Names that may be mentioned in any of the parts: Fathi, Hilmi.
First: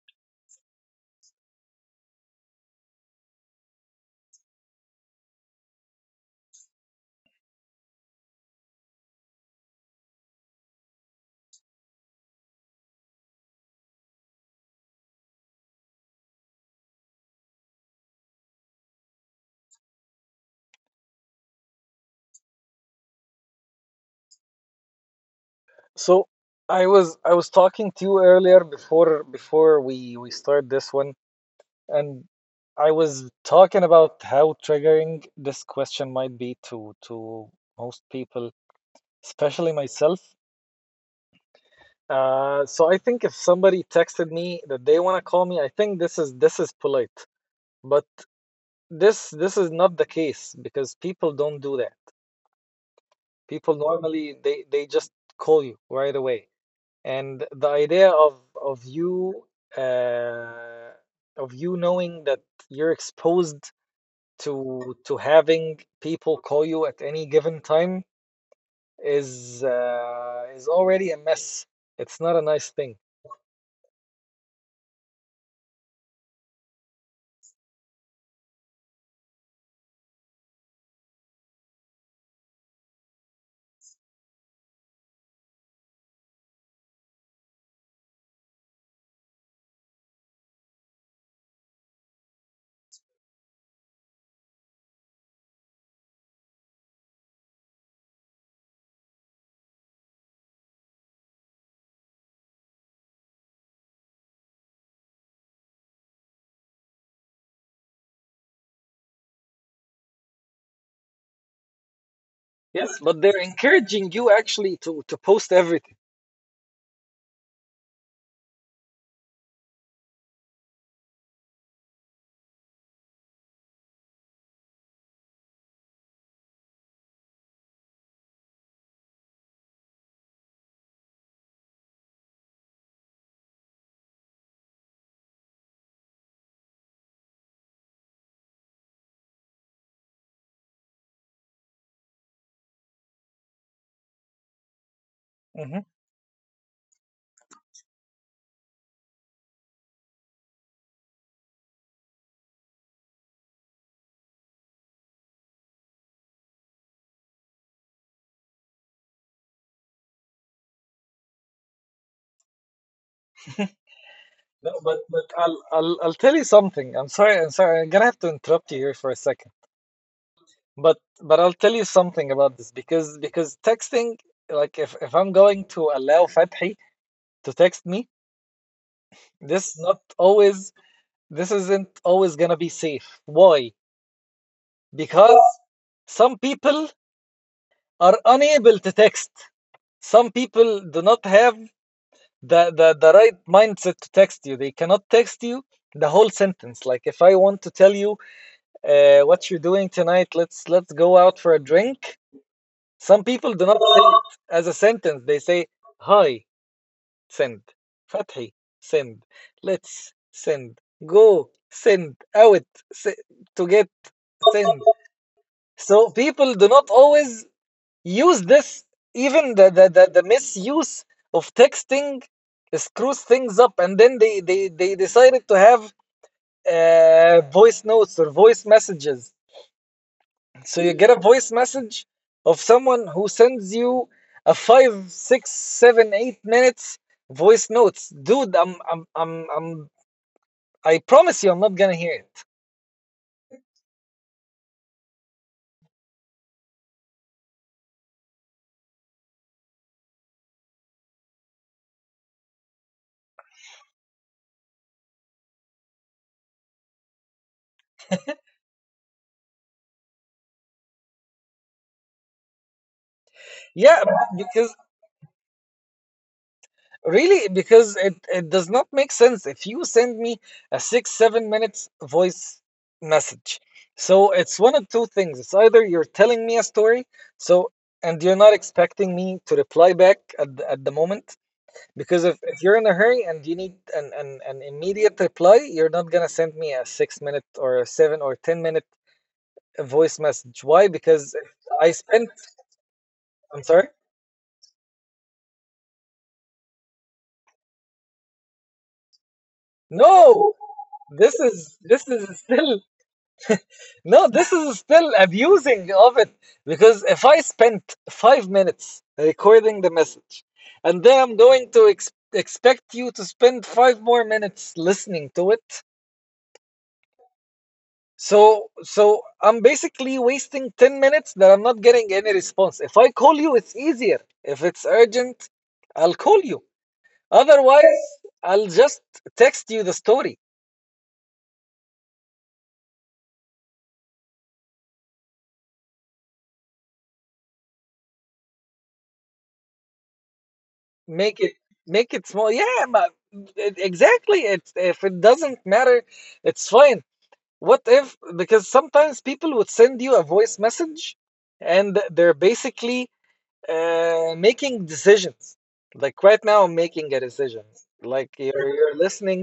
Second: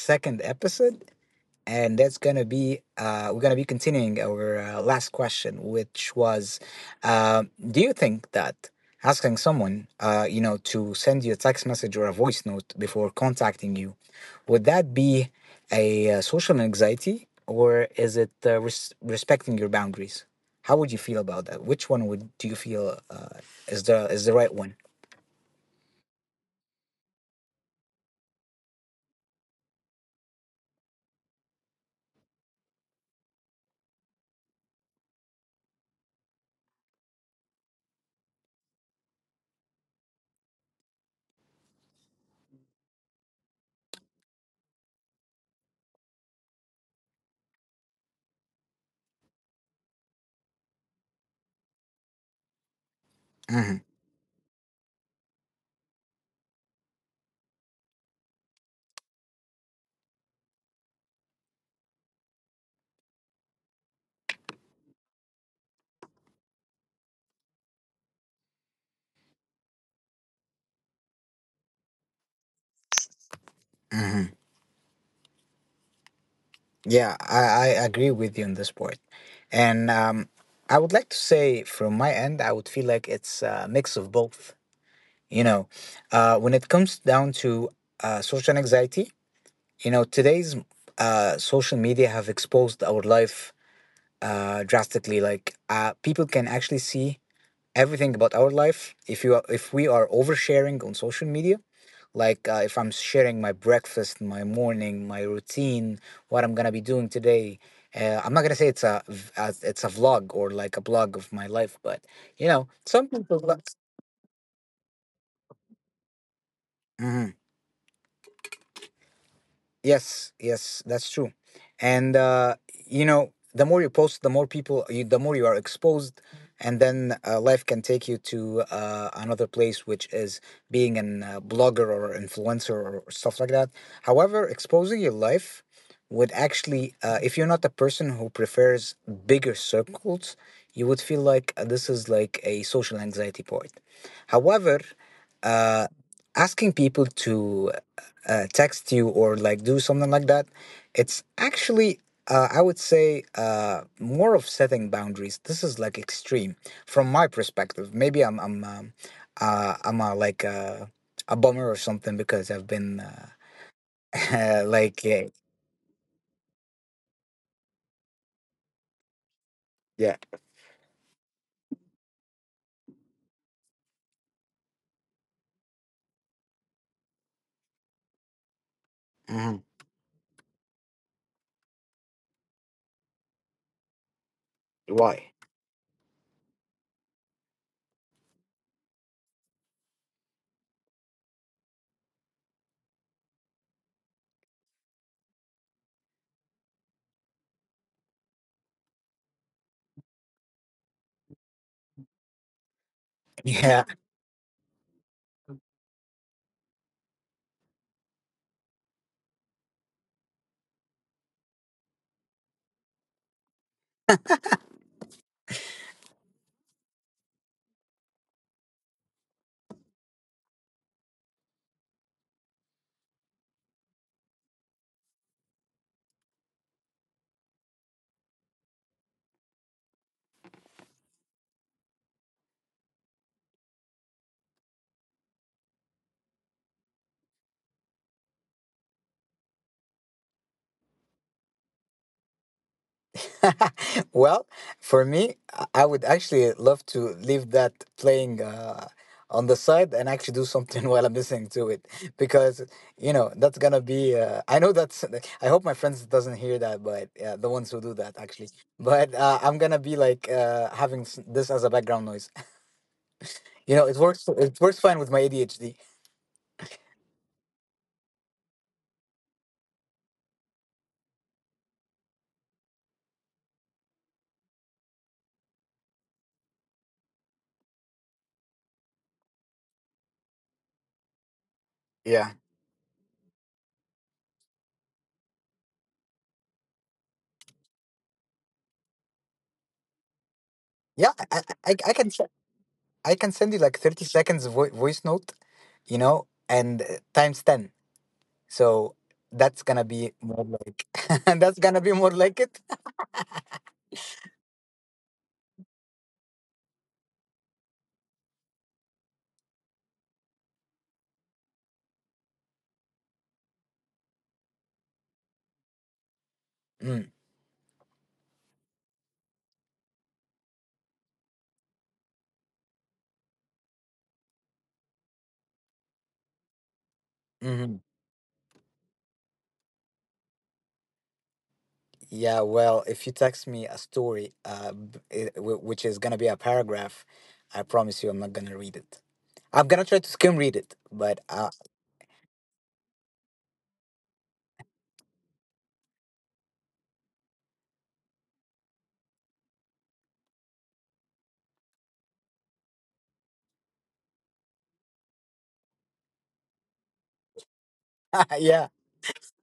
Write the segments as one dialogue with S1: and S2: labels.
S1: second episode, and that's gonna be we're gonna be continuing our last question, which was, uh, do you think that asking someone, to send you a text message or a voice note before contacting you, would that be a social anxiety, or is it respecting your boundaries? How would you feel about that? Which one would do you feel is the right one?
S2: So I was talking to you earlier before we start this one, and I was talking about how triggering this question might be to most people, especially myself. So I think if somebody texted me that they want to call me, I think this is polite, but this is not the case because people don't do that. People
S1: Hmm.
S2: normally they just call you right away. And the idea of you, uh, of you knowing that you're exposed to having people call you at any given time is already a mess. It's not a nice thing.
S1: Hmm. Yeah, I agree with you on this point. And I would like to say from my end, I would feel like it's a mix of both. You know, when it comes down to social anxiety, you know, today's social media have exposed our life drastically. Like people can actually see everything about our life if we are oversharing on social media like if I'm sharing my breakfast, my morning, my routine, what I'm gonna be doing today, I'm not gonna say it's a it's a vlog or like a blog of my life, but you know,
S2: Yes,
S1: some
S2: but
S1: people.
S2: they're
S1: Mm-hmm.
S2: encouraging you actually to post everything.
S1: Yes, yes, that's true. And you know, the more you post, the more the more you are exposed, and then life can take you to another place, which is being an blogger or influencer or stuff like that. However, exposing your life would actually, if you're not a person who prefers bigger circles, you would feel like this is like a social anxiety point. However,
S2: Hmm.
S1: uh, asking people to text you or like do something like that, it's actually I would say more of setting boundaries. This is like extreme from my perspective. Maybe I'm I'm a, like a bummer or something, because I've been
S2: No, but
S1: like yeah,
S2: but I'll tell you something. I'm sorry. I'm sorry. I'm gonna have to interrupt you here for a second.
S1: yeah.
S2: But I'll tell you something about this because texting, like if I'm going to allow Fathi to text me,
S1: Mhm.
S2: this not always this isn't always gonna be safe. Why?
S1: Why?
S2: Because some people are unable to text. Some people do not have the right mindset to text you. They cannot text you the whole sentence. Like if I want to tell you, what you're doing tonight, let's go out for a drink. Some people do not say it as a sentence. They say, Hi, send. Fathi, send. Let's send. Go, send. Out, se- to get, send. So people do not always use this. Even the misuse of texting screws things up. And then they decided to have voice notes or voice messages. So you get a voice message of someone who sends you a five, six, seven, 8 minutes voice notes. Dude, I promise you, I'm not gonna hear it.
S1: Well, for me, I would actually love to leave that playing on the side and actually do something while I'm listening to it because you know that's gonna be. I know that's. I hope my friends doesn't hear that, but the ones who do that actually. But I'm gonna be like having this as a background noise. You know, it
S2: Yeah,
S1: works. It
S2: because
S1: works fine with my ADHD.
S2: really, because it does not make sense if you send me a six, 7 minutes voice message. So it's one of two things. It's either you're telling me a story, so, and you're not expecting me to reply back at the moment. Because
S1: Yeah,
S2: if you're in a hurry and you need an immediate reply, you're not gonna send me a 6 minute or a 7 or 10 minute voice message. Why?
S1: yeah.
S2: Because I
S1: I can.
S2: spent
S1: I can send you
S2: I'm
S1: like
S2: sorry?
S1: 30 seconds voice note. You know, and times 10. So that's gonna be more
S2: No!
S1: like
S2: This
S1: that's
S2: is
S1: gonna be
S2: this
S1: more
S2: is
S1: like it.
S2: still no, this is still abusing of it. Because if I spent 5 minutes recording the message and then I'm going to expect you to spend five more minutes listening to it.
S1: Mm.
S2: So I'm basically wasting 10 minutes that I'm not getting any response. If I call you, it's easier. If it's urgent, I'll call you.
S1: Hmm.
S2: Otherwise, I'll just text you the story.
S1: Yeah, well, if you text me a story, which is gonna be a paragraph, I promise you, I'm not gonna read it. I'm gonna try to skim read it, but
S2: Make it make it small. Yeah, exactly. It's, if it doesn't matter, it's fine. What if, because sometimes people would send you a voice message and they're basically, making decisions. Like right now, I'm making a decision. Like
S1: yeah,
S2: you're listening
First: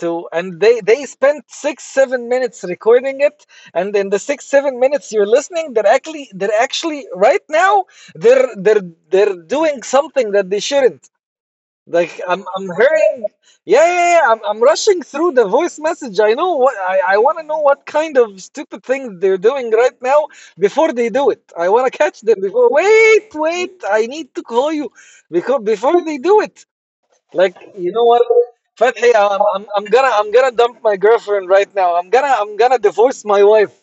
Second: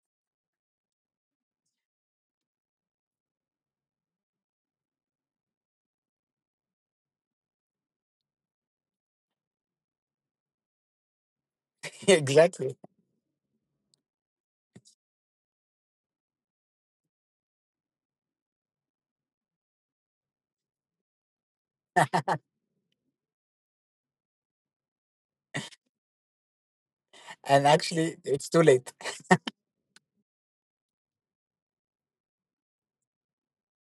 S2: to, and they spent 6, 7 minutes recording it, and in the 6, 7 minutes you're listening, they're actually right now they're they're they're doing something that they shouldn't. Like I'm
S1: exactly.
S2: hearing, yeah, yeah, yeah. I'm rushing through the voice message. I wanna know what kind of stupid things they're doing right now before they do it. I wanna catch them before, wait, wait, I need to call you because before they do it. Like,
S1: And
S2: you know
S1: actually,
S2: what?
S1: it's too late.
S2: Fathi, I'm gonna dump my girlfriend right now. I'm gonna divorce my wife.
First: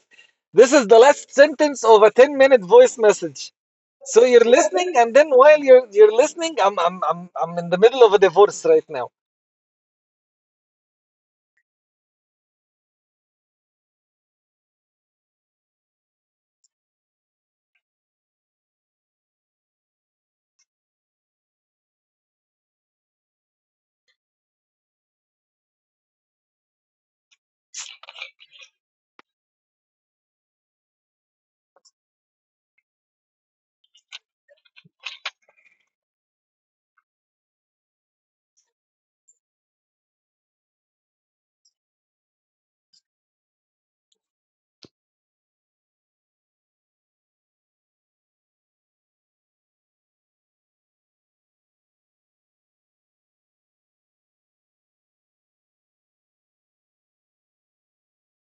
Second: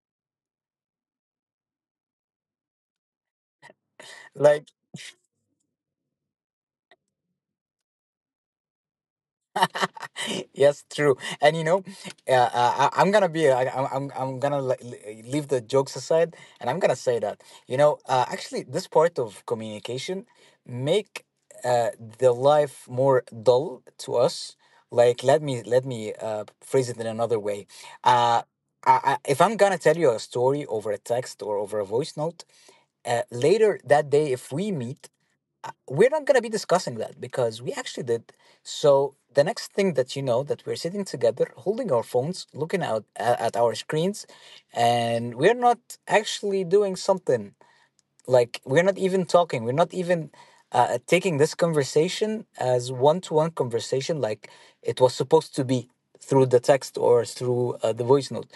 S2: This is the last sentence of a 10-minute voice message. So you're
S1: Like
S2: listening, and then while you're listening, I'm in the middle of a divorce right now.
S1: yes, true. And you know, I'm gonna be. I, I'm gonna leave the jokes aside, and I'm gonna say that, you know, actually, this part of communication make uh, the life more dull to us. Like, let me phrase it in another way. Uh, if I'm gonna tell you a story over a text or over a voice note, later that day, if we meet, we're not going to be discussing that because we actually did. So the next thing that you know, that we're sitting together, holding our phones, looking out at our screens, and we're not actually doing something. Like we're not even talking. We're not even taking this conversation as one-to-one conversation, like it was supposed to be through the text or through the voice note.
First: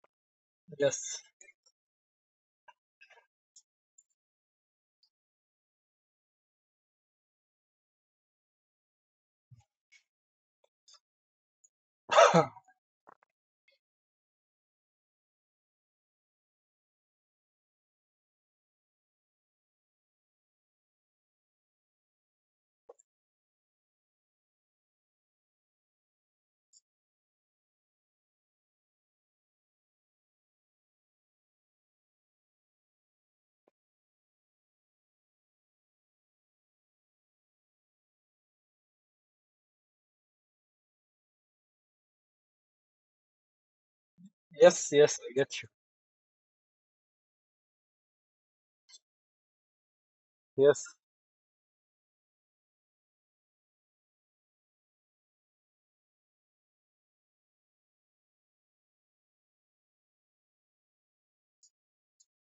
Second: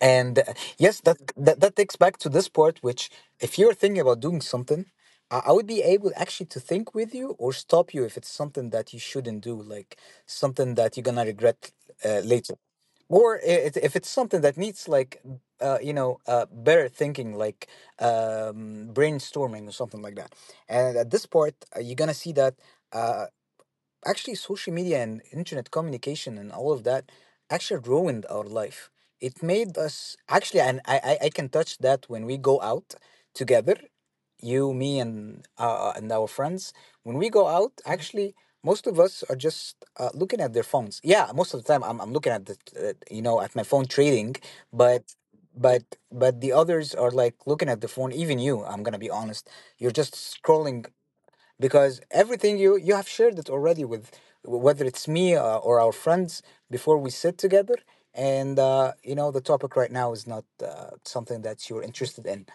S1: And yes, that,
S2: Yes.
S1: that that takes back to this part, which if you're thinking about doing something, I would be able actually to think with you or stop you if it's something that you shouldn't do, like something that you're gonna regret later, or it, if it's something that needs like better thinking, like brainstorming or something like that. And at this part, you're gonna see that. Uh, actually, social media and internet communication and all of that actually ruined our life. It made us actually, and I can touch that when we go out together, you, me and our friends. When we go out actually, most of us are just looking at their phones. Yeah, most of the time I'm looking at the at my phone trading,
S2: Yes,
S1: but
S2: yes, I get you.
S1: but but the others are like looking at the phone. Even you, I'm gonna be honest, you're just scrolling
S2: Yes.
S1: because everything you have shared it already with, whether it's me or our friends, before we sit together. And you know, the topic right now is not something that you're interested in,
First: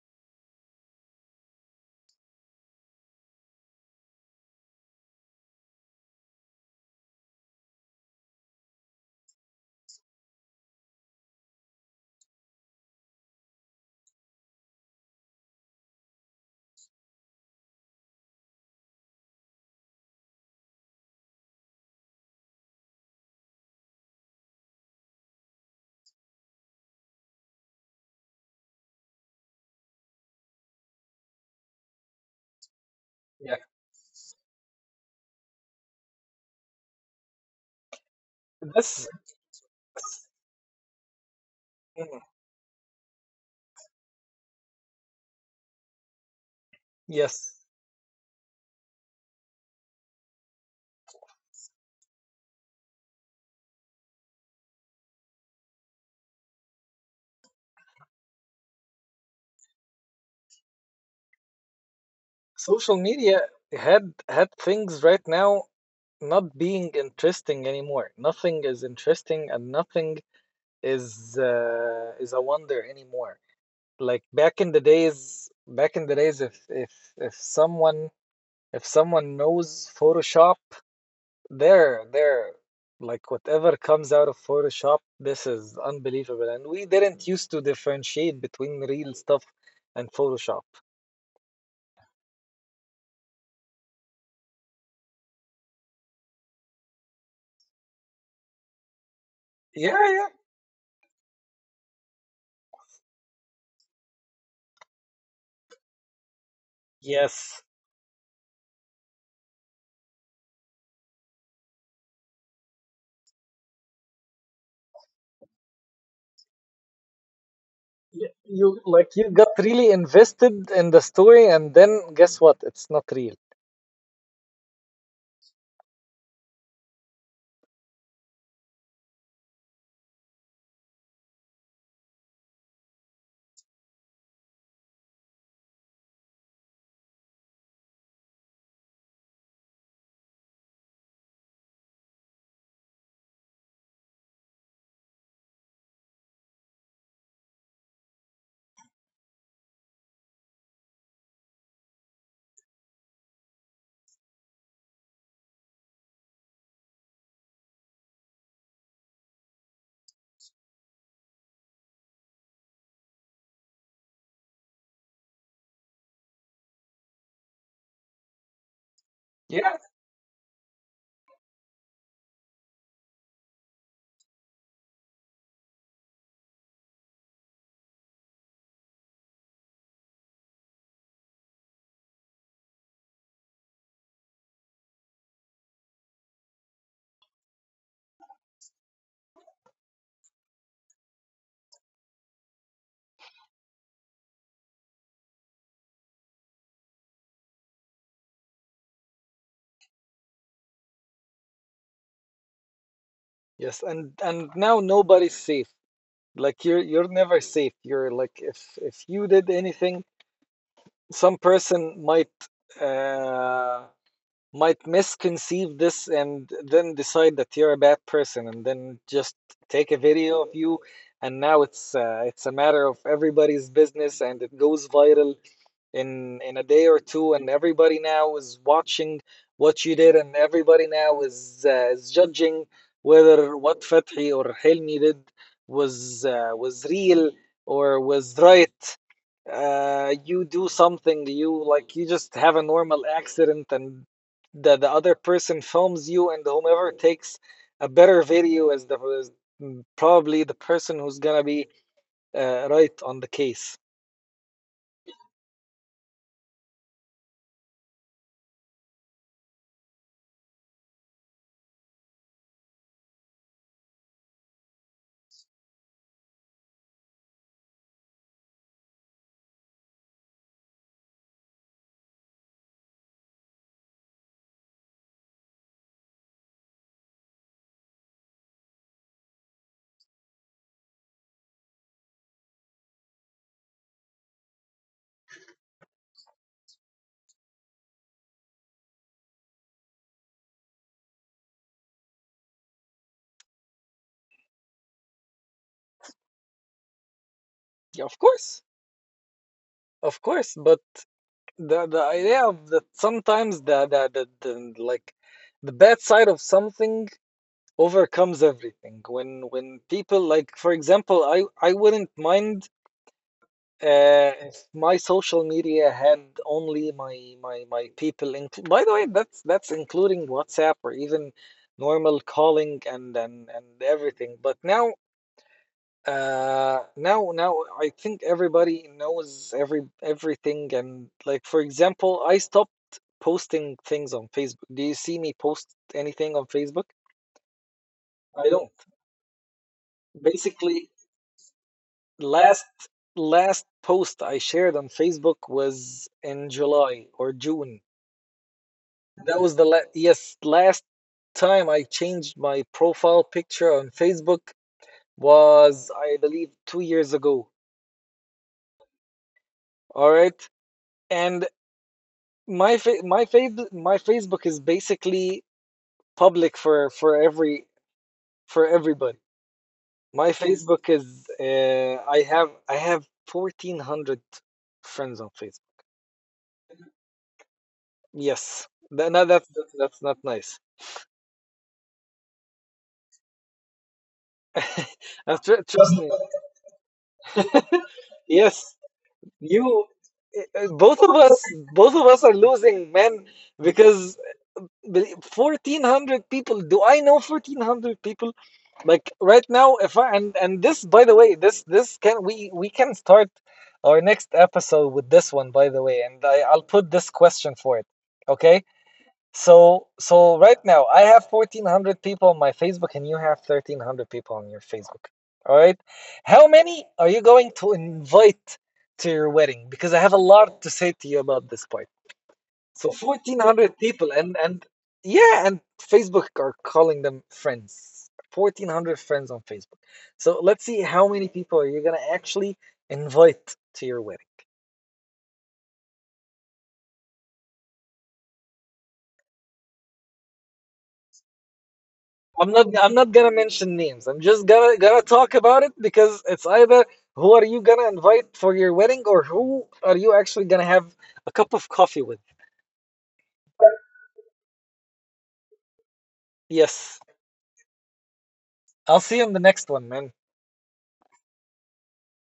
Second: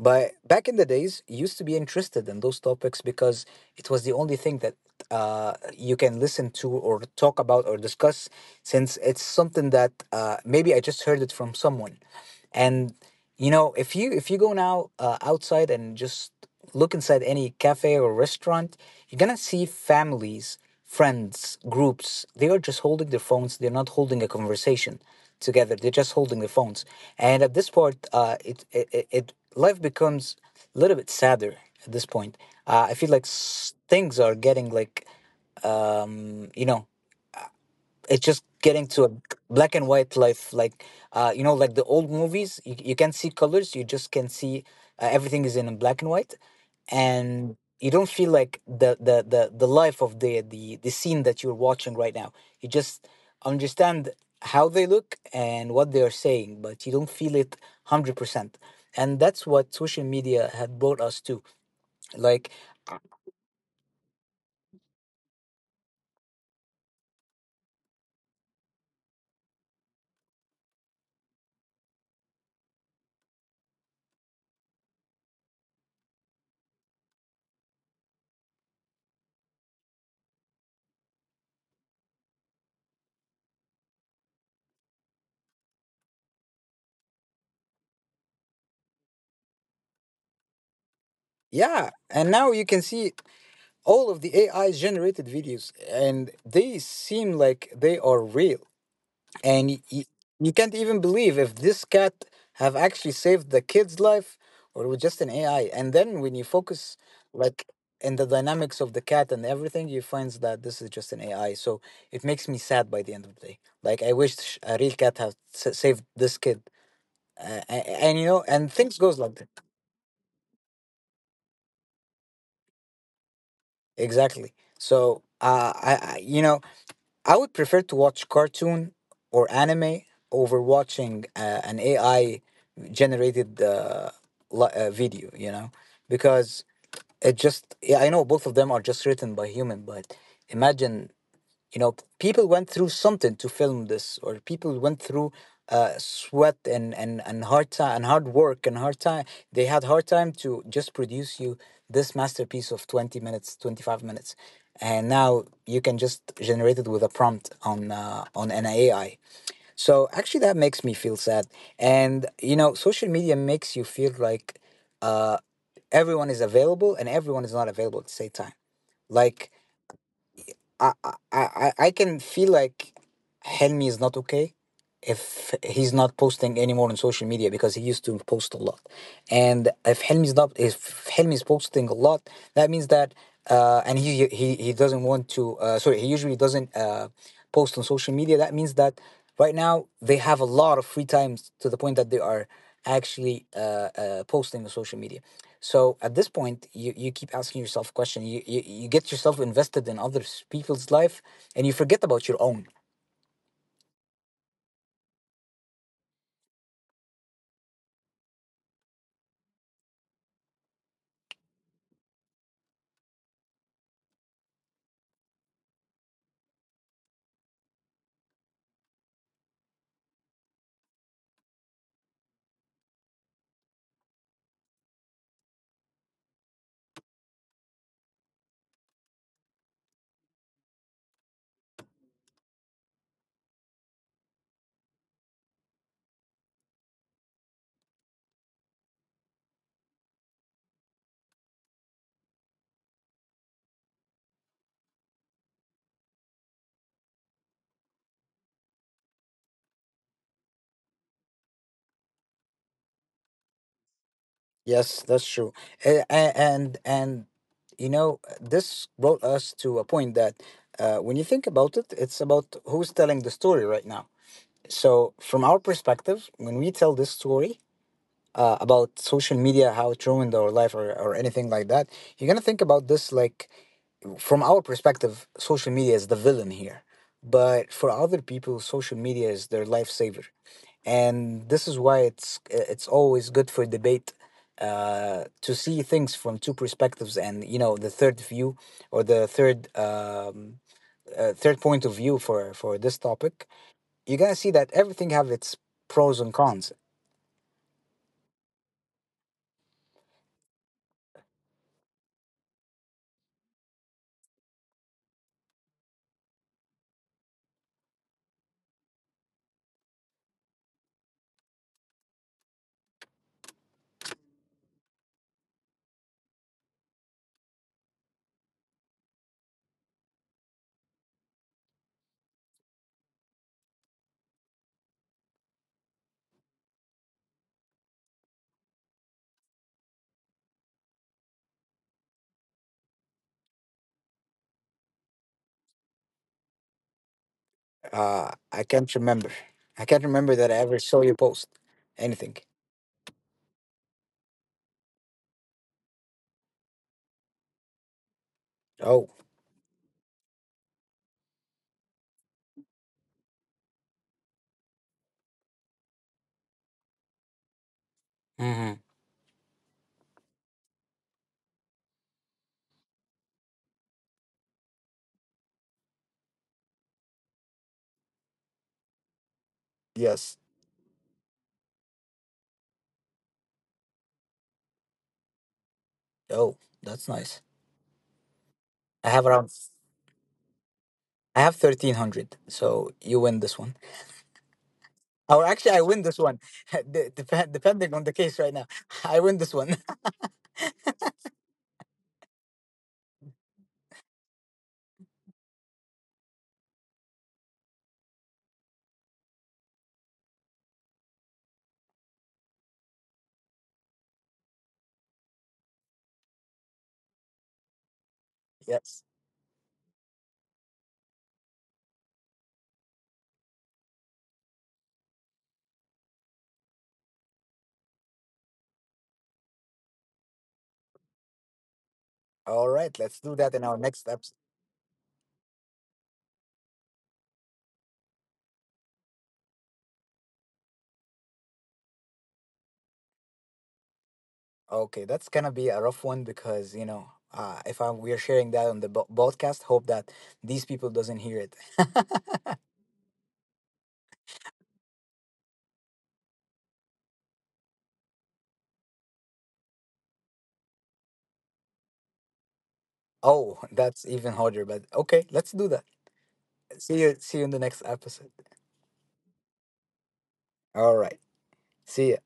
S1: but back in the days, you used to be interested in those topics because it was the only thing that you can listen to or talk about or discuss, since it's something that maybe I just heard it from someone. And you know, if you go now outside and just look inside any cafe or restaurant, you're gonna see families, friends, groups. They are just holding their phones. They're not holding a conversation together. They're just holding their phones. And at this part, life becomes a little bit sadder at this point. I feel like
S2: Yeah.
S1: things are getting like you know, it's just getting to
S2: This
S1: a black and white life, like you know, like the old
S2: mm,
S1: movies. You can't see colors, you just can see everything is in black and white.
S2: yes.
S1: And you don't feel like the life of the scene that you're watching right now. You just understand how they look and what they are saying, but you don't feel it 100%. And that's what social media had brought us to. Like,
S2: Social media had had things right now not being interesting anymore. Nothing is interesting and nothing is is a wonder anymore. Like back in the days, if someone if someone knows Photoshop, they're like whatever comes out of Photoshop, this is unbelievable. And we didn't used to differentiate between real stuff and Photoshop.
S1: yeah. And now you can see all of the AI generated videos, and they seem like they are real. And
S2: Yeah, yeah.
S1: you can't even believe if this cat have actually saved the kid's life or with just an AI. And then when you focus
S2: Yes.
S1: like in the dynamics of the cat and everything, you find that this is just an AI. So it makes me sad by the end of the day. Like I wish a real cat had saved this kid. Uh, a- and you know, and things goes
S2: You
S1: like
S2: got
S1: that.
S2: really invested in the story, and then guess what? It's not real.
S1: Exactly. So you know, I would prefer to watch cartoon or anime over watching an AI generated video, you know, because it just, yeah, I know both of them are just written by human, but imagine, you know, people went through something to film this, or people went through sweat and hard time and hard work and hard time they had hard time to just produce you this masterpiece of 20 minutes, 25 minutes. And now you can just generate it with a prompt on an AI. So actually that makes me feel sad. And you know, social media makes you feel like uh, everyone is available and everyone is not available at the same time. Like
S2: Yeah.
S1: I I can feel like Helmi is not okay if he's not posting anymore on social media because he used to post a lot. And if Helmi's not if Helmi's posting a lot, that means that, and he doesn't want to sorry, he usually doesn't post on social media, that means that right now they have a lot of free times to the point that they are actually posting on social media. So at this point, you keep asking yourself a question. You get yourself invested in other people's life, and you forget about your own.
S2: Yes, and now nobody's safe. Like you're never safe. You're like, if you did anything, some person might, uh might misconceive this, and then decide that you're a bad person, and then just take a video of you, and now it's, it's a matter of everybody's business, and it goes viral in a day or two, and everybody now is watching what you did, and everybody now is, is judging whether what Fathi or Hilmi did was, was real or was right. You do something, you like, you just have a normal accident, and the other person films you, and whomever takes a better video is the is mm, probably the person who's gonna be, right on the case.
S1: Yes, that's true. And you know, this brought us to a point that when you think about it, it's about who's telling the story right now. So, from our perspective, when we tell this story about social media, how it ruined our life, or anything like that, you're gonna think about this like, from our perspective, social media is the villain here. But for other people, social media is their lifesaver. And this is why it's always good for debate to see things from two perspectives, and you know, the third view or the third third point of view for this topic. You're gonna see that everything have its pros and cons.
S2: Yeah, of course, of course, but the idea of that sometimes the, like, the bad side of something overcomes everything when people, like, for example, I wouldn't mind. If my social media had only my people in, by the way, that's including WhatsApp or even normal calling and and everything. But now, now I think everybody knows everything, and, like, for example, I stopped posting things on Facebook. Do you see me post anything on Facebook? I
S1: I
S2: don't.
S1: can't remember. I can't remember that I ever
S2: Basically,
S1: saw you post anything.
S2: last last post I shared on Facebook was in July or June.
S1: Oh.
S2: That was the la yes, last time I changed my profile picture on Facebook was, I believe, 2 years ago.
S1: Hmm.
S2: All right. And my Facebook is basically public for everybody. My
S1: Yes.
S2: Facebook is, I have 1400 friends on Facebook.
S1: Oh, that's nice.
S2: Yes.
S1: I have
S2: No,
S1: around.
S2: that's not nice.
S1: I have 1,300. So you win this one. Or
S2: And tr
S1: actually, I win
S2: trust me.
S1: this one. Depending on the case right now,
S2: Yes,
S1: I win this one.
S2: you. Uh, Both of us, both of us are losing, man, because 1400 people, do I know 1400 people? Like right now, if I and this, by the way, this can we can start our next episode with this one, by the way, and I'll put this question for it, okay?
S1: Yes.
S2: So right now I have 1400 people on my Facebook and you have 1300 people on your Facebook. All right? How many are you going to invite to your wedding? Because I have a lot to say to you about this point.
S1: All
S2: So
S1: right. Let's do that in our
S2: 1400
S1: next
S2: people,
S1: episode.
S2: and yeah, and Facebook are calling them friends. 1400 friends on Facebook. So let's see how many people are you going to actually invite to your wedding.
S1: Okay, that's gonna be a rough one because you know, if I we're sharing that on the podcast, hope that these people doesn't hear it.
S2: I'm not I'm not gonna mention names. I'm just gonna talk about it because it's either who are you gonna invite for your wedding or who are you actually gonna have a cup of coffee with.
S1: Oh, that's even harder. But okay, let's do that.
S2: Yes.
S1: See you. See you in the next episode.
S2: I'll see you in the next one, man.
S1: All right. See ya.